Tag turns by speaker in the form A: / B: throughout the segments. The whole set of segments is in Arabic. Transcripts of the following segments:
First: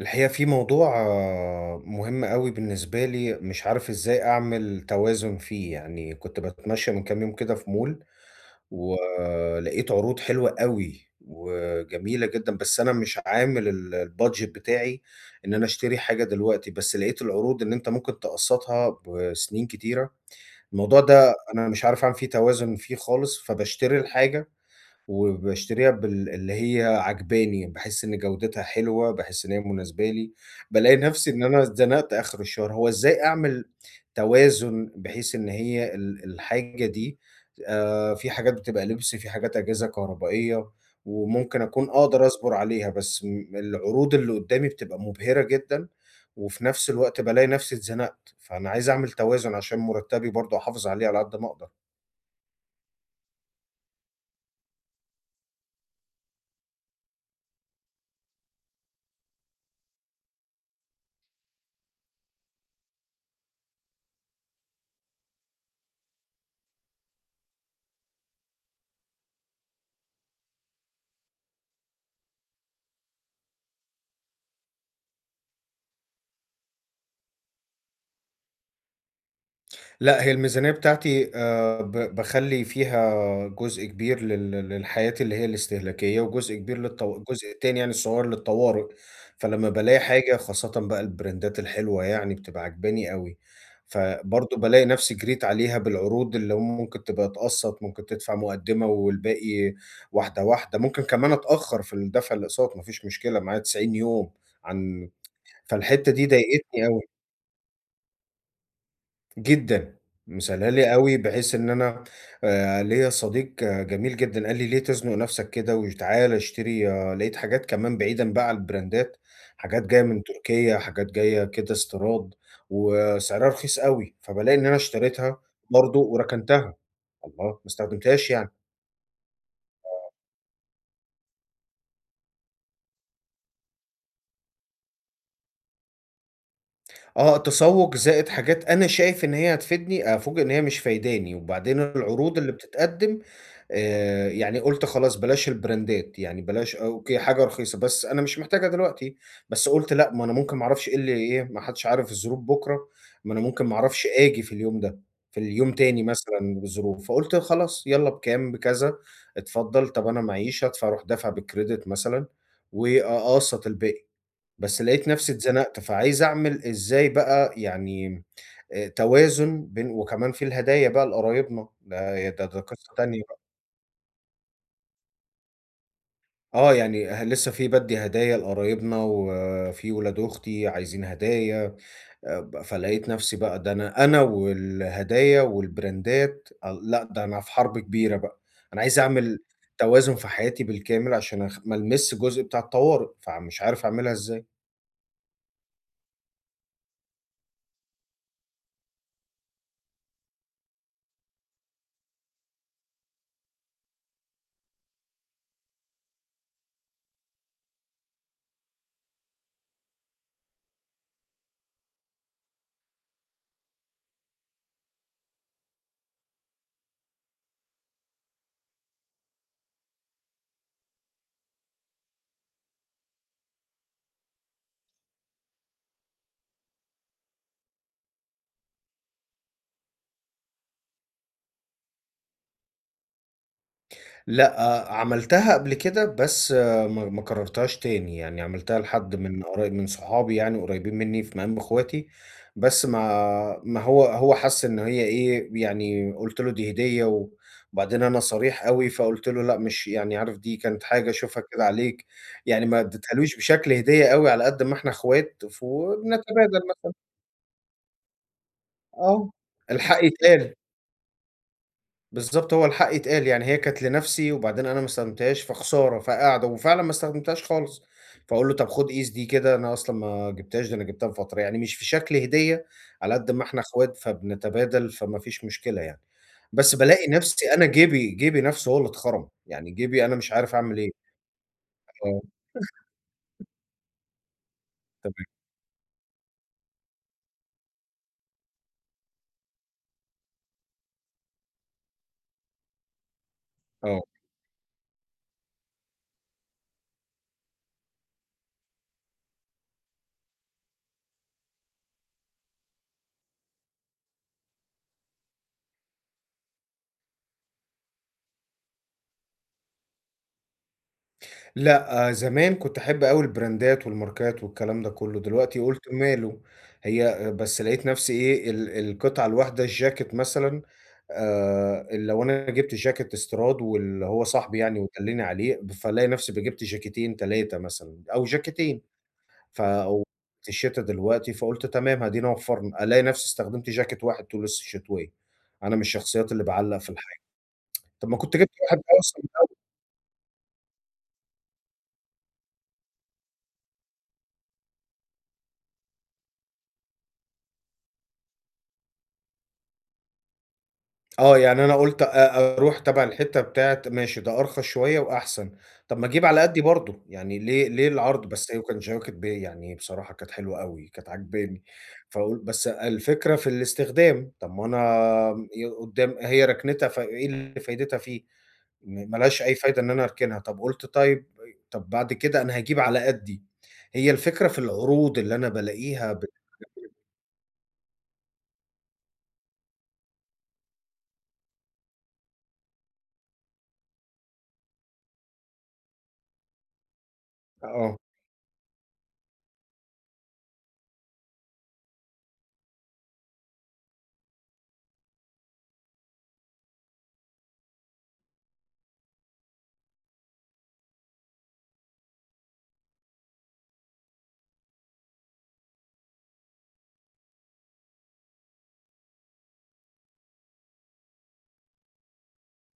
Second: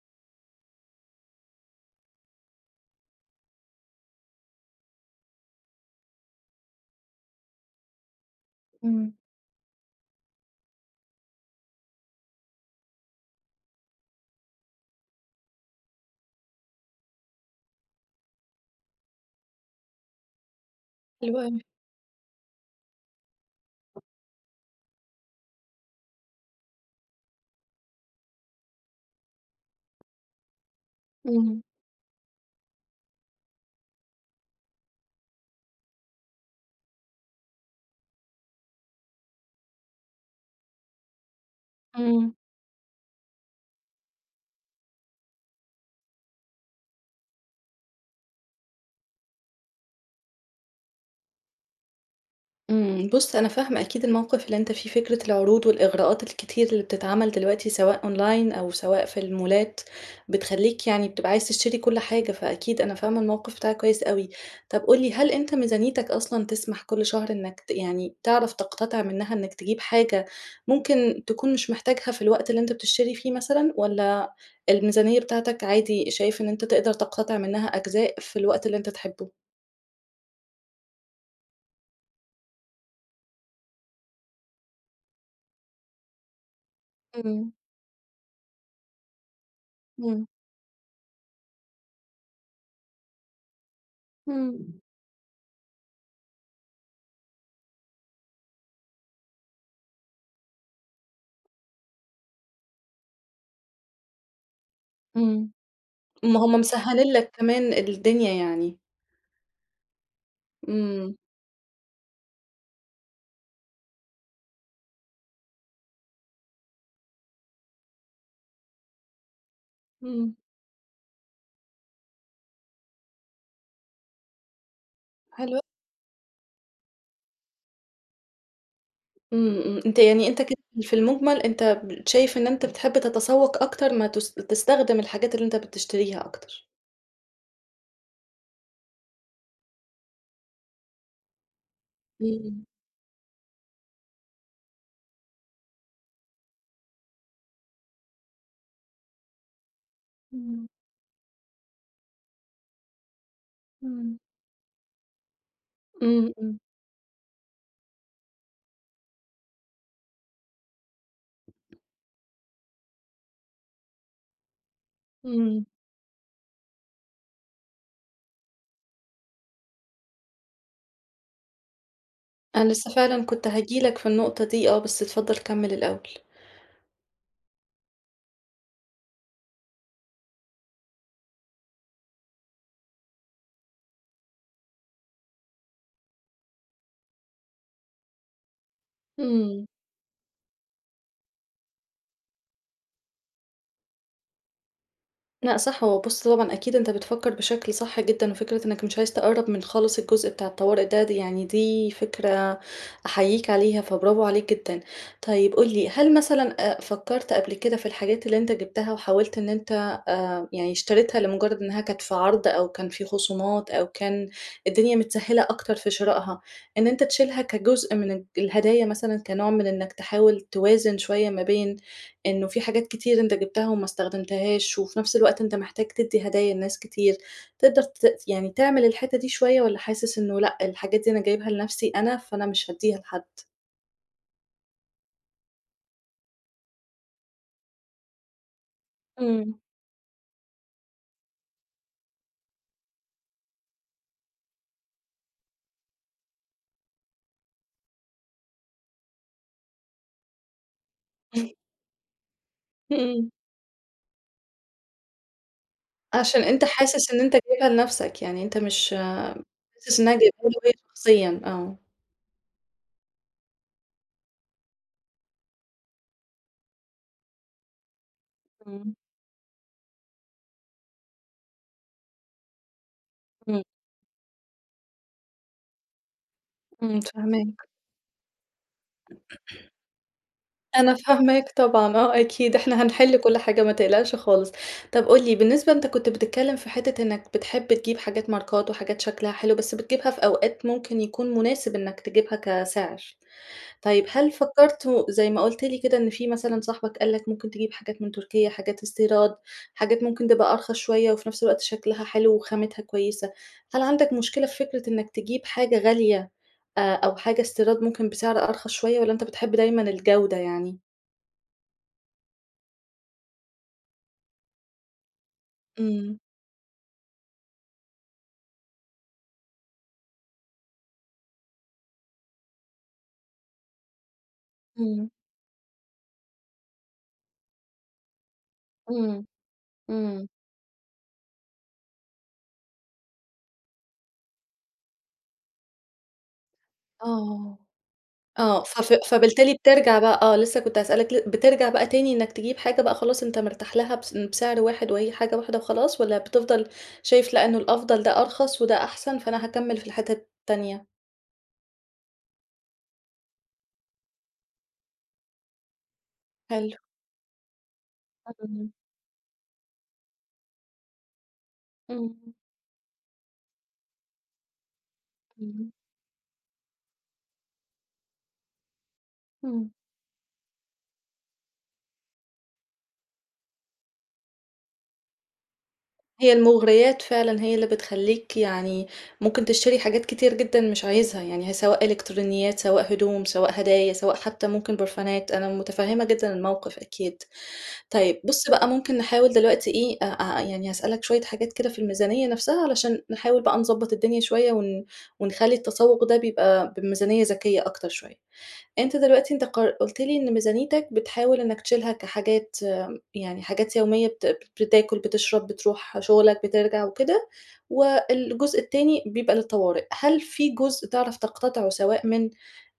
A: الحقيقة في موضوع مهم قوي بالنسبة لي، مش عارف ازاي اعمل توازن فيه. يعني كنت بتمشى من كام يوم كده في مول،
B: إمم،
A: ولقيت عروض حلوة قوي وجميلة جدا. بس انا مش عامل البادجت بتاعي ان انا اشتري حاجة دلوقتي. بس لقيت العروض ان انت ممكن تقسطها بسنين كتيرة. الموضوع ده
B: حلو أوي.
A: انا مش عارف اعمل فيه توازن خالص، فبشتري الحاجة وباشتريها اللي هي عاجباني، باحس إن جودتها حلوة، باحس إن هي مناسبة لي، بالاقي نفسي إن
B: إمم،
A: أنا اتزنقت آخر الشهر. هو إزاي أعمل توازن بحيث إن هي الحاجة دي. في حاجات بتبقى لبس، في حاجات أجهزة كهربائية، وممكن أكون أقدر
B: إمم،
A: أصبر عليها، بس م العروض اللي قدامي بتبقى مبهرة جدًا، وفي نفس الوقت بالاقي نفسي اتزنقت، فأنا عايز أعمل توازن عشان مرتبي برضه أحافظ عليه على قد ما أقدر.
B: إمم. بُص، أنا فاهمة أكيد الموقِف اللي أنت فيه، فكرة العروض والإغراءات الكتير اللي بتتعمل دلوقتي سواء أونلاين أو سواء في المولات، بتخلّيك يعني بتبقى عايز تشتري كل حاجة، فأكيد أنا فاهمة الموقِف بتاعك كويس أوي. طَب قُل لي، هل أنت ميزانيتك أصلًا تسمح كل شهر إنّك يعني تعرف تقتطع منّها إنّك تجيب حاجة ممكن تكون مش محتاجها في الوقت اللي أنت بتشتري فيه مثلًا والّا الميزانية بتاعتك عادي شايف إن أنت تقدر تقتطع منّها أجزاء في الوقت اللي أنت تحبّه؟
A: لأ، هي الميزانية بتاعتي ب باخلّي فيها جزء كبير للحاجات اللي هي الاستهلاكية، وجزء كبير الجزء
B: إمم.
A: التاني يعني الصغير للطوارئ. فلمّا بالاقي
B: إمم،
A: حاجة خاصةً بقى البراندات الحلوة يعني بتبقى عاجباني أوي، فبرضه
B: إمم،
A: بالاقي نفسي جريت عليها بالعروض اللي هم ممكن تبقى تقسّط، ممكن تدفع مقدمة والباقي واحدة واحدة، ممكن كمان أتأخر في الدفع الأقساط ما فيش مشكلة معايا 90 يوم عن
B: إمم،
A: فالحتة دي
B: ما هُم
A: ضايقتني أوي.
B: مسهّلين لك كمان الدنيا يعني،
A: جدًا، مسلّية لي
B: إمم،
A: أوي بحيث إن أنا ليّا صديق جميل جدًا قال لي: "ليه تزنُق نَفْسك كده وتعالَ اشتري". لقيت حاجات كمان بعيدًا بقى عن البراندات، حاجات جاية من
B: إمم،
A: تركيا، حاجات جاية كده استيراد وسعرها رخيص أوي، فبالاقي إن أنا اشتريتها
B: حلو
A: برضه وركنتها. الله! ما استخدمتهاش يعني.
B: إمم، أنت يعني أنت كده في المُجمل أنت شايف إن أنت بتحب تتسوّق أكتر ما تستخدم الحاجات اللي أنت بتشتريها أكتر.
A: تسوّق زائد حاجات أنا شايف إن هي هتفيدني، أفوجئ إن هي مش فايداني، وبعدين العروض اللي
B: إمم،
A: بتتقدّم. يعني قُلت خلاص بلاش البراندات، يعني بلاش أوكي حاجة رخيصة، بس أنا مش محتاجها دلوقتي. بس قُلت لأ، ما أنا ممكن ما
B: إمم،
A: أعرفش إيه اللي إيه، ما حدش عارف الظروف بُكرة. ما أنا ممكن ما أعرفش
B: إمم،
A: آجي في اليوم ده، في اليوم تاني
B: إمم، إمم،
A: مثلًا بظروف. فقُلت خلاص يالّا بكام، بكذا، اتفضّل. طَب أنا معييش هادفع، أروح دافع بالcredit مثلًا وأقسّط الباقي. بس لقيت نفسي
B: إمم،
A: اتزنقت، فعايز أعمل إزاي بقى يعني توازن بين. وكمان في الهدايا بقى لقرايبنا، ده
B: أنا لسه
A: قصة تانية
B: فعلًا
A: بقى.
B: كنت هاجي لك في النقطة دي آه، بس اتفضل كمّل الأول.
A: يعني لسه في بادّي هدايا لقرايبنا، وفي ولاد أختي عايزين هدايا. ب فلقيت نفسي بقى ده أنا والهدايا والبراندات لأ، ده أنا في حرب كبيرة بقى. أنا عايز أعمل
B: إمم.
A: توازن في حياتي بالكامل عشان ما ألمِسش الجزء بتاع الطوارئ، فمش عارف أعملها إزاي.
B: لأ صح، هو بُص طبعًا أكيد أنت بتفكّر بشكل صح جدًا، وفكرة إنك مش عايز تقرّب من خالص الجزء بتاع الطوارئ ده، دي يعني دي فكرة أحييك عليها، فبرافو عليك جدًا. طيب قُل لي، هل مثلًا فكّرت قبل كده في الحاجات اللي أنت جِبتها وحاولت إن أنت يعني اشتريتها لمجرد إنها كانت في عرض أو كان في خصومات أو كان الدنيا متسهّلة أكتر في شرائها، إن أنت تشيلها كجزء من الهدايا مثلًا كنوع من إنك تحاول توازن شوية ما بين إنه في حاجات كتير أنت جبتها وما استخدمتهاش، وفي نفس الوقت أنت محتاج تدّي هدايا لناس كتير، تقدر يعني تعمل الحتّة دي شوية والّا حاسس إنه لأ، الحاجات دي أنا جايبها لنفسي أنا، فأنا مش هادّيها لحد؟
A: لأ، عملتها قبل كده بس ما كررتهاش تاني، يعني عملتها لحد
B: إمم.
A: من صحابي يعني قريبين مني في مقام اخواتي. بس ما هو حس إن هي إيه، يعني قُلت له دي هدية. وبعدين أنا صريح أوي، فقُلت له: "لأ مش يعني عارف دي كانت حاجة أشوفها كده عليك". يعني ما
B: إمم.
A: اديتهالوش بشكل هدية أوي، على قد ما إحنا اخوات
B: عشان
A: فبنتبادل
B: أنت
A: مثلًا.
B: حاسس إن أنت جايبها لنفسك، يعني أنت مش
A: آه،
B: حاسس
A: الحق
B: إنها جايبها
A: يتقال.
B: له هي شخصيًا، آه.
A: بالضبط، هو الحق يتقال، يعني هي كانت لنَفْسي وبعدين أنا ما استخدمتهاش، فخسارة، فقاعدة وفعلًا ما استخدمتهاش خالص. فاقول له: "طَب خُد
B: إمم،
A: قيس دي كده، أنا أصلًا ما جِبتهاش، ده أنا جِبتها من فترة". يعني مش في شكل هدية، على قد ما إحنا
B: إمم،
A: إخوات فبنتبادل، فما فيش مشكلة يعني. بس
B: إمم،
A: بالاقي نَفْسي أنا
B: فاهماك.
A: جيبي جيبي نَفْسه هو اللي اتخرم، يعني جيبي أنا مش عارف أعمل إيه.
B: أنا فاهماك طبعًا، آه
A: آه،
B: أكيد، إحنا هنحِل كل حاجة ما تقلقش خالص. طَب
A: تمام،
B: قُل لي بالنسبة أنت كنت بتتكلّم في حتّة إنّك بتحب تجيب حاجات ماركات وحاجات شكلها حلو، بس بتجيبها في أوقات ممكن يكون مناسب إنّك تجيبها كسعر.
A: آه.
B: طيب هل فكّرت و زي ما قُلت لي كده إن في مثلًا صاحبك قال لك ممكن تجيب حاجات من تركيا، حاجات استيراد، حاجات ممكن تبقى أرخص شوية وفي نفس الوقت شكلها حلو وخامتها كويسة، هل عندك مشكلة في فكرة إنّك تجيب حاجة غالية أو حاجة استيراد ممكن بسعر أرخص شوية والّا أنت بتحب دايمًا الجودة يعني؟
A: لأ، زمان كنت أحب أوي البراندات والماركات والكلام ده كله، دلوقتي قُلت
B: إمم،
A: ماله. هي بس لقيت نفسي إيه، القطعة الواحدة الجاكيت مثلًا. لو أنا جِبت جاكيت استيراد واللي هو صاحبي يعني
B: إمم،
A: ودلّني عليه، فالاقي نفسي جِبت جاكيتين 3 مثلًا أو جاكيتين.
B: إمم،
A: ف أو
B: إمم.
A: في الشتا دلوقتي فقُلت تمام أدينا وفّرنا، ألاقي نفسي استخدمت جاكيت واحد طول الشتوية. أنا من الشخصيات اللي باعلّق في الحاجة،
B: آه،
A: طب ما كنت جِبت
B: آه،
A: واحد أوسع.
B: فبالتالي بترجع بقى آه، لسه كنت هاسألك بترجع بقى تاني إنك تجيب حاجة بقى خلاص أنت مرتاح لها بس بسعر واحد وهي حاجة واحدة وخلاص، والّا بتفضل شايف لأ إنه الأفضل ده أرخص وده أحسن فأنا هاكمّل في الحتة التانية؟
A: يعني أنا قُلت أروح تبع الحتّة بتاعة ماشي ده أرخص شوية وأحسن، طب ما أجيب على قدّي
B: حلو.
A: برضه، يعني ليه العرض؟ بس هي
B: إمم،
A: كانت جواكت يعني بصراحة كانت حلوة أوي، كانت عاجباني.
B: إمم،
A: فقُل بس الفكرة في الاستخدام، طب ما أنا
B: إمم.
A: قدّام هي ركنتها فإيه اللي فايدتها فيه؟ ما لهاش أي
B: إمم.
A: فايدة إن أنا أركنها. طب قُلت طيب، طب بعد كده أنا هاجيب على قدّي. هي الفكرة في العروض اللي أنا بالاقيها
B: هي المغريات فعلًا هي اللي بتخلّيك يعني ممكن تشتري حاجات كتير جدًا مش عايزها، يعني هي سواء إلكترونيات، سواء هدوم، سواء هدايا، سواء حتى ممكن برفانات، أنا متفهمة جدًا الموقف أكيد.
A: آه،
B: طيب بُص بقى ممكن نحاول دلوقتي إيه، أ أ يعني هاسألك شوية حاجات كده في الميزانية نفسها علشان نحاول بقى نضبّط الدنيا شوية ونخلّي التسوق ده بيبقى بميزانية ذكية أكتر شوية. أنت دلوقتي أنت قُلت لي إن ميزانيتك بتحاول إنّك تشيلها كحاجات يعني حاجات يومية بتاكل، بتشرب، بتروح شغلك، بترجع وكده، والجزء التاني بيبقى للطوارئ. هل في جزء تعرف تقتطعه سواء من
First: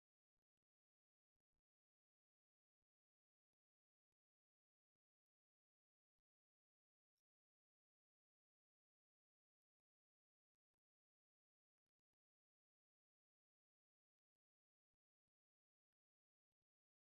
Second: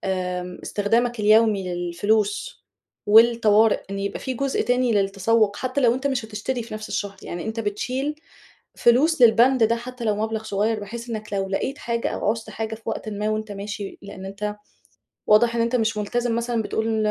B: استخدامك اليومي للفلوس والطوارئ، إن يبقى في جزء تاني للتسوّق حتى لو أنت مش هتشتري في نفس الشهر، يعني أنت بتشيل فلوس للبند ده حتى لو مبلغ صغير بحيث إنّك لو لقيت حاجة أو عُزت حاجة في وقتٍ ما وأنت ماشي لإن أنت واضح إن أنت مش ملتزم مثلًا بتقول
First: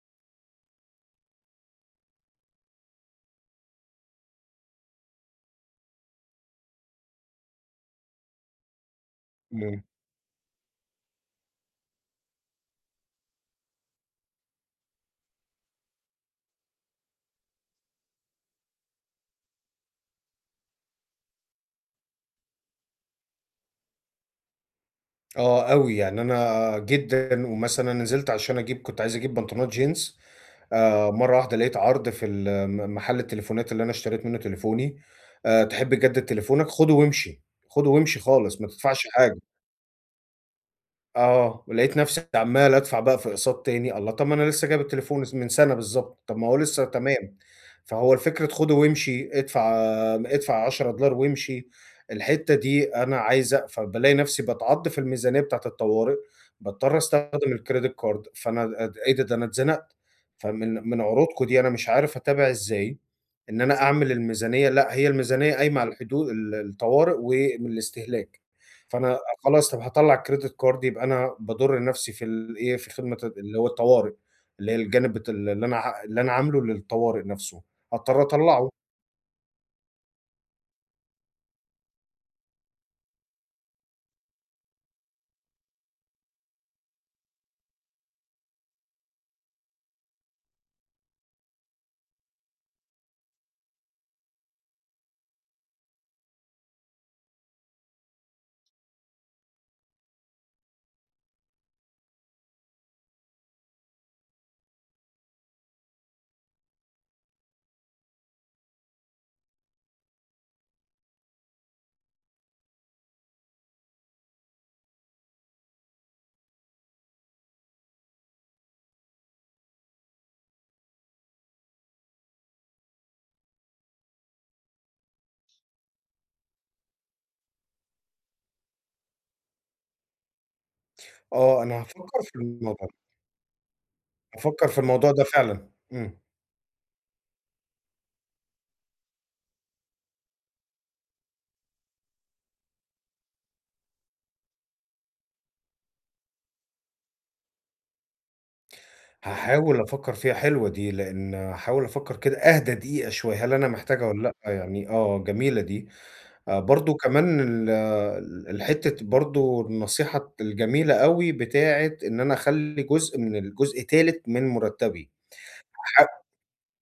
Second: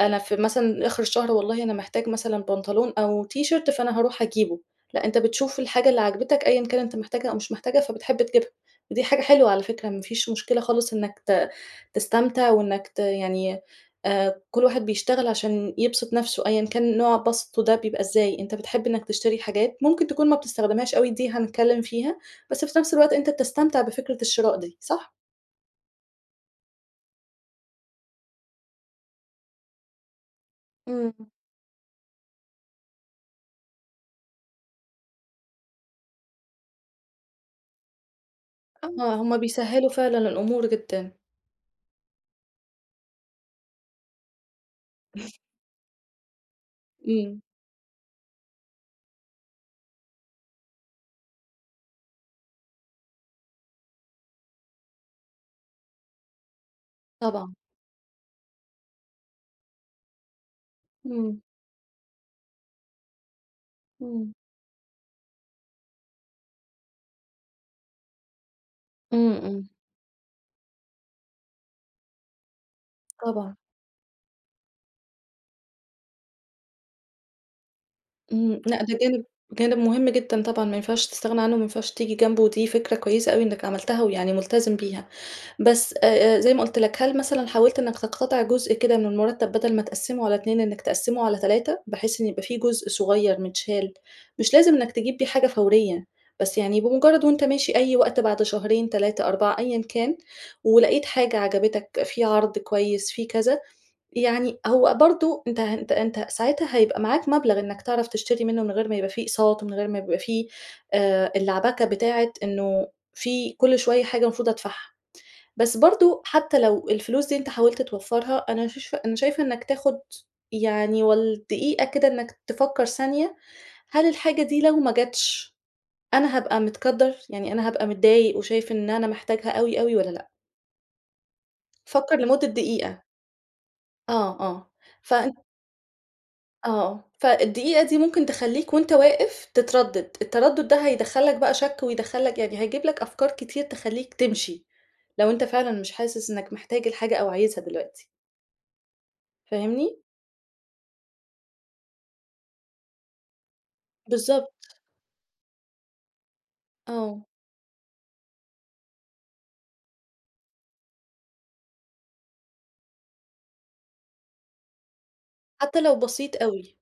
B: أنا في مثلًا آخر الشهر والله أنا محتاج مثلًا بنطلون أو تيشيرت فأنا هاروح أجيبه، لأ أنت بتشوف الحاجة اللي عاجبتك أيًا كان أنت محتاجها أو مش محتاجها فبتحب تجيبها، ودي حاجة حلوة على
A: إمم.
B: فكرة ما فيش مشكلة خالص إنك تستمتع وإنك يعني كل واحد بيشتغل عشان يبسط نَفْسه أيًا كان نوع بسطه ده بيبقى إزاي، أنت بتحب إنك تشتري حاجات ممكن تكون ما بتستخدمهاش أوي دي هنتكلم فيها، بس في نَفْس الوقت أنت بتستمتع بفكرة الشراء دي، صح؟
A: آه أوي، يعني أنا جدًا ومثلًا نزلت عشان أجيب، كنت عايز أجيب بنطلونات جينز.
B: إمم.
A: مرّة واحدة لقيت عرض في ال م محل التليفونات اللي أنا اشتريت منه تليفوني. "تحب تجدد تليفونك؟ خده وامشي، خده وامشي خالص ما تدفعش
B: آه،
A: حاجة".
B: هم بيسهّلوا فعلًا الأمور جدًا.
A: ولقيت نفسي عمّال أدفع بقى في أقساط تاني. الله! طب ما أنا لسه جايب التليفون من سَنة بالضبط، طب ما هو لسه تمام.
B: إمم.
A: فهو الفكرة خُده وامشي، ادفع $10 وامشي. الحتّة دي أنا عايزة، فبالاقي نفسي باتعض في الميزانية بتاعة الطوارئ. باضطر
B: طبعًا.
A: أستخدم الcredit card، فأنا أد إيه ده، ده أنا اتزنقت. فمن
B: إمم،
A: عروضكم دي أنا مش عارف أتابع إزاي إن أنا أعمل
B: إمم.
A: الميزانية. لأ، هي الميزانية قايمة على الحدود الطوارئ والاستهلاك. فأنا
B: إمم، إمم،
A: خلاص طب هاطلّع الكريدت كارد، يبقى أنا باضُر نَفْسي في الإيه، في خدمة
B: طبعًا.
A: اللي هو الطوارئ، اللي هي الجانب بت ال اللي أنا ع اللي أنا عامله للطوارئ نَفْسه، هاضطر
B: إمم،
A: أطلّعه.
B: لأ ده جانب جانب مهم جدًا طبعًا ما ينفعش تستغنى عنه، ما ينفعش تيجي جنبه، ودي فكرة كويسة أوي إنّك عملتها ويعني ملتزم بيها. بس زي ما قُلت لك، هل مثلًا حاولت إنك تقتطع جزء كده من المرتب بدل ما تقسّمه على 2 إنك تقسّمه على 3 بحيث إن يبقى في جزء صغير متشال، مش لازم إنك تجيب بيه حاجة فورية، بس يعني بمجرد وأنت ماشي أي وقت بعد شهرين، 3، 4 أيًا كان، ولقيت حاجة عجبتك، في عرض كويس، في كذا، يعني هو برضه أنت أنت أنت ساعتها هيبقى معاك مبلغ إنك تعرف تشتري منه من غير ما يبقى في أقساط، ومن غير ما يبقى في اللعبكة بتاعة إنه في كل شوية حاجة المفروض أدفعها. بس برضه حتى لو الفلوس دي أنت حاولت توفّرها، أنا شايفة إنّك تاخُد يعني والدقيقة كده إنّك تفكّر ثانية، هل الحاجة دي لو ما جاتش أنا هابقى متقدّر؟ يعني أنا هابقى متضايق وشايف إن أنا محتاجها أوي، أوي والّا لأ؟
A: أنا
B: فكّر
A: هافكّر في
B: لمدة
A: الموضوع،
B: دقيقة. آه،
A: هافكّر
B: آه.
A: في الموضوع ده
B: فأنت
A: فعلًا. إمم.
B: آه. آه. فالدقيقة دي ممكن تخلّيك وأنت واقف تتردّد، التردُّد ده هيدخّل لك بقى شَك ويدخّل لك يعني هيجيب لك أفكار كتير تخلّيك تمشي، لو أنت فعلًا مش حاسس إنّك محتاج الحاجة أو عايزها دلوقتي،
A: هاحاول
B: فاهمني؟
A: أفكّر فيها، حلوة دي، لإن هاحاول أفكّر كده أهدى دقيقة شوية، هل أنا محتاجها والّا
B: بالضبط،
A: لأ يعني. جميلة دي. برضه
B: آه،
A: كمان ال ال الحتّة برضه النصيحة الجميلة أوي بتاعة إن أنا أخلّي جزء من جزء تالت من مُرتّبي.
B: حتى لو
A: ح
B: بسيط أوي.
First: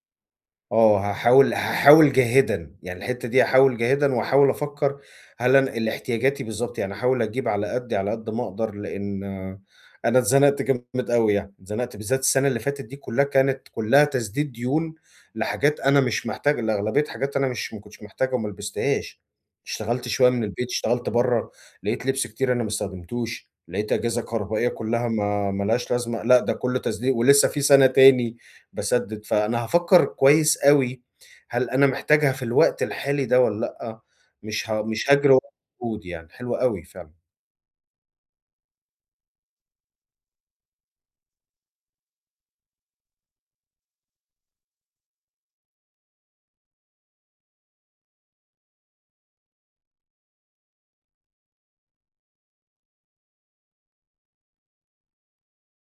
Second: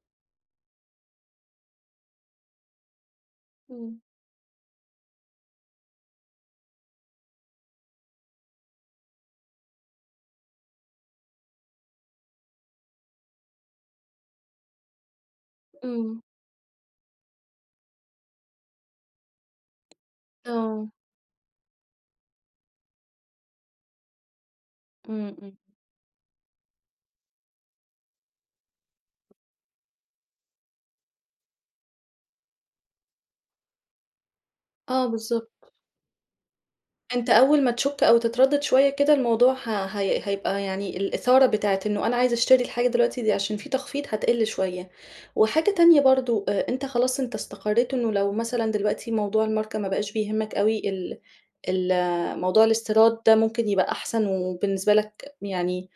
A: هاحاول جاهدًا، يعني الحتّة دي هاحاول
B: إمم،
A: جاهدًا وهاحاول أفكّر هل أنا احتياجاتي بالضبط. يعني هاحاول أجيب على قدّي على قد ما أقدر، لإن أنا اتزنقت جامد أوي يعني. اتزنقت بالذات، السنة اللي فاتت دي كلّها كانت كلّها تسديد ديون لحاجات أنا
B: إمم.
A: مش محتاج، لأغلبية حاجات أنا مش ما كنتش محتاجها وما لبستهاش. اشتغلت شوية من البيت،
B: آه،
A: اشتغلت برّه، لقيت لبس كتير أنا ما استخدمتوش، لقيت أجهزة كهربائية كلّها
B: إمم،
A: ما
B: إمم،
A: ما لهاش لازمة. لأ ده كلّه تسديد ولسه في سَنة تاني باسدِّد. فأنا هافكّر كويس أوي، هل أنا محتاجها في الوقت الحالي ده والّا لأ؟
B: آه
A: مش هاجري ورا
B: بالضبط،
A: المجهود يعني، حلو أوي فعلًا.
B: أنت أول ما تشُك أو تتردد شوية كده الموضوع هي هيبقى يعني الإثارة بتاعة إنه أنا عايز أشتري الحاجة دلوقتي دي عشان في تخفيض هتقِل شوية، وحاجة تانية برضه أنت خلاص أنت استقريت إنه لو مثلًا دلوقتي موضوع الماركة ما بقاش بيهمك أوي ال ال موضوع الاستيراد ده ممكن يبقى أحسن وبالنسبة لك يعني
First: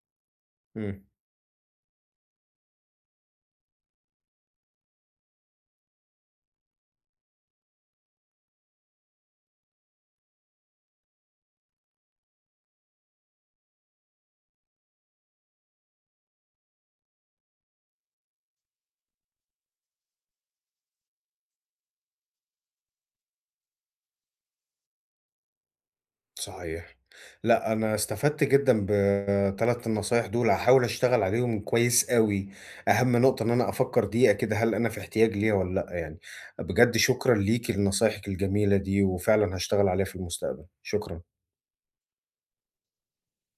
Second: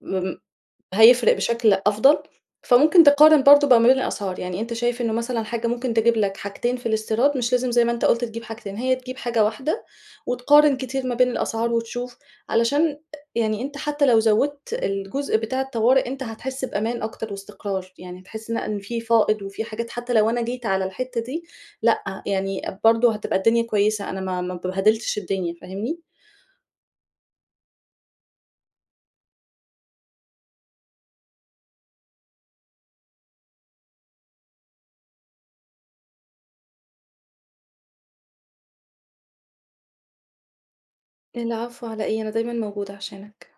B: م
A: إمم،
B: هيفرق بشكل أفضل، فممكن تقارن برضه بقى ما بين الأسعار، يعني أنت شايف إنه مثلًا حاجة ممكن تجيب لك حاجتين في الاستيراد، مش لازم زي ما أنت قُلت تجيب حاجتين، هي تجيب حاجة واحدة وتقارن كتير ما بين الأسعار وتشوف، علشان يعني أنت حتى لو زوّدت الجزء بتاع الطوارئ أنت هتحس بأمان أكتر واستقرار، يعني هتحس لأ إن في فائض وفي حاجات حتى لو أنا جيت على الحتة دي، لأ يعني برضه هتبقى الدنيا كويسة، أنا ما بهدلتش الدنيا، فاهمني؟
A: صحيح. لأ، أنا استفدت جدًا ب3 النصايح دول، هاحاول أشتغل عليهم كويس أوي. أهم نقطة إن أنا أفكّر دقيقة كده، هل أنا في احتياج ليها والّا لأ يعني. بجد شكرًا ليكِ لنصايحِك الجميلة دي، وفعلًا هاشتغل عليها في المستقبل، شكرًا.
B: العفو على إيه، أنا دايمًا موجودة عشانك.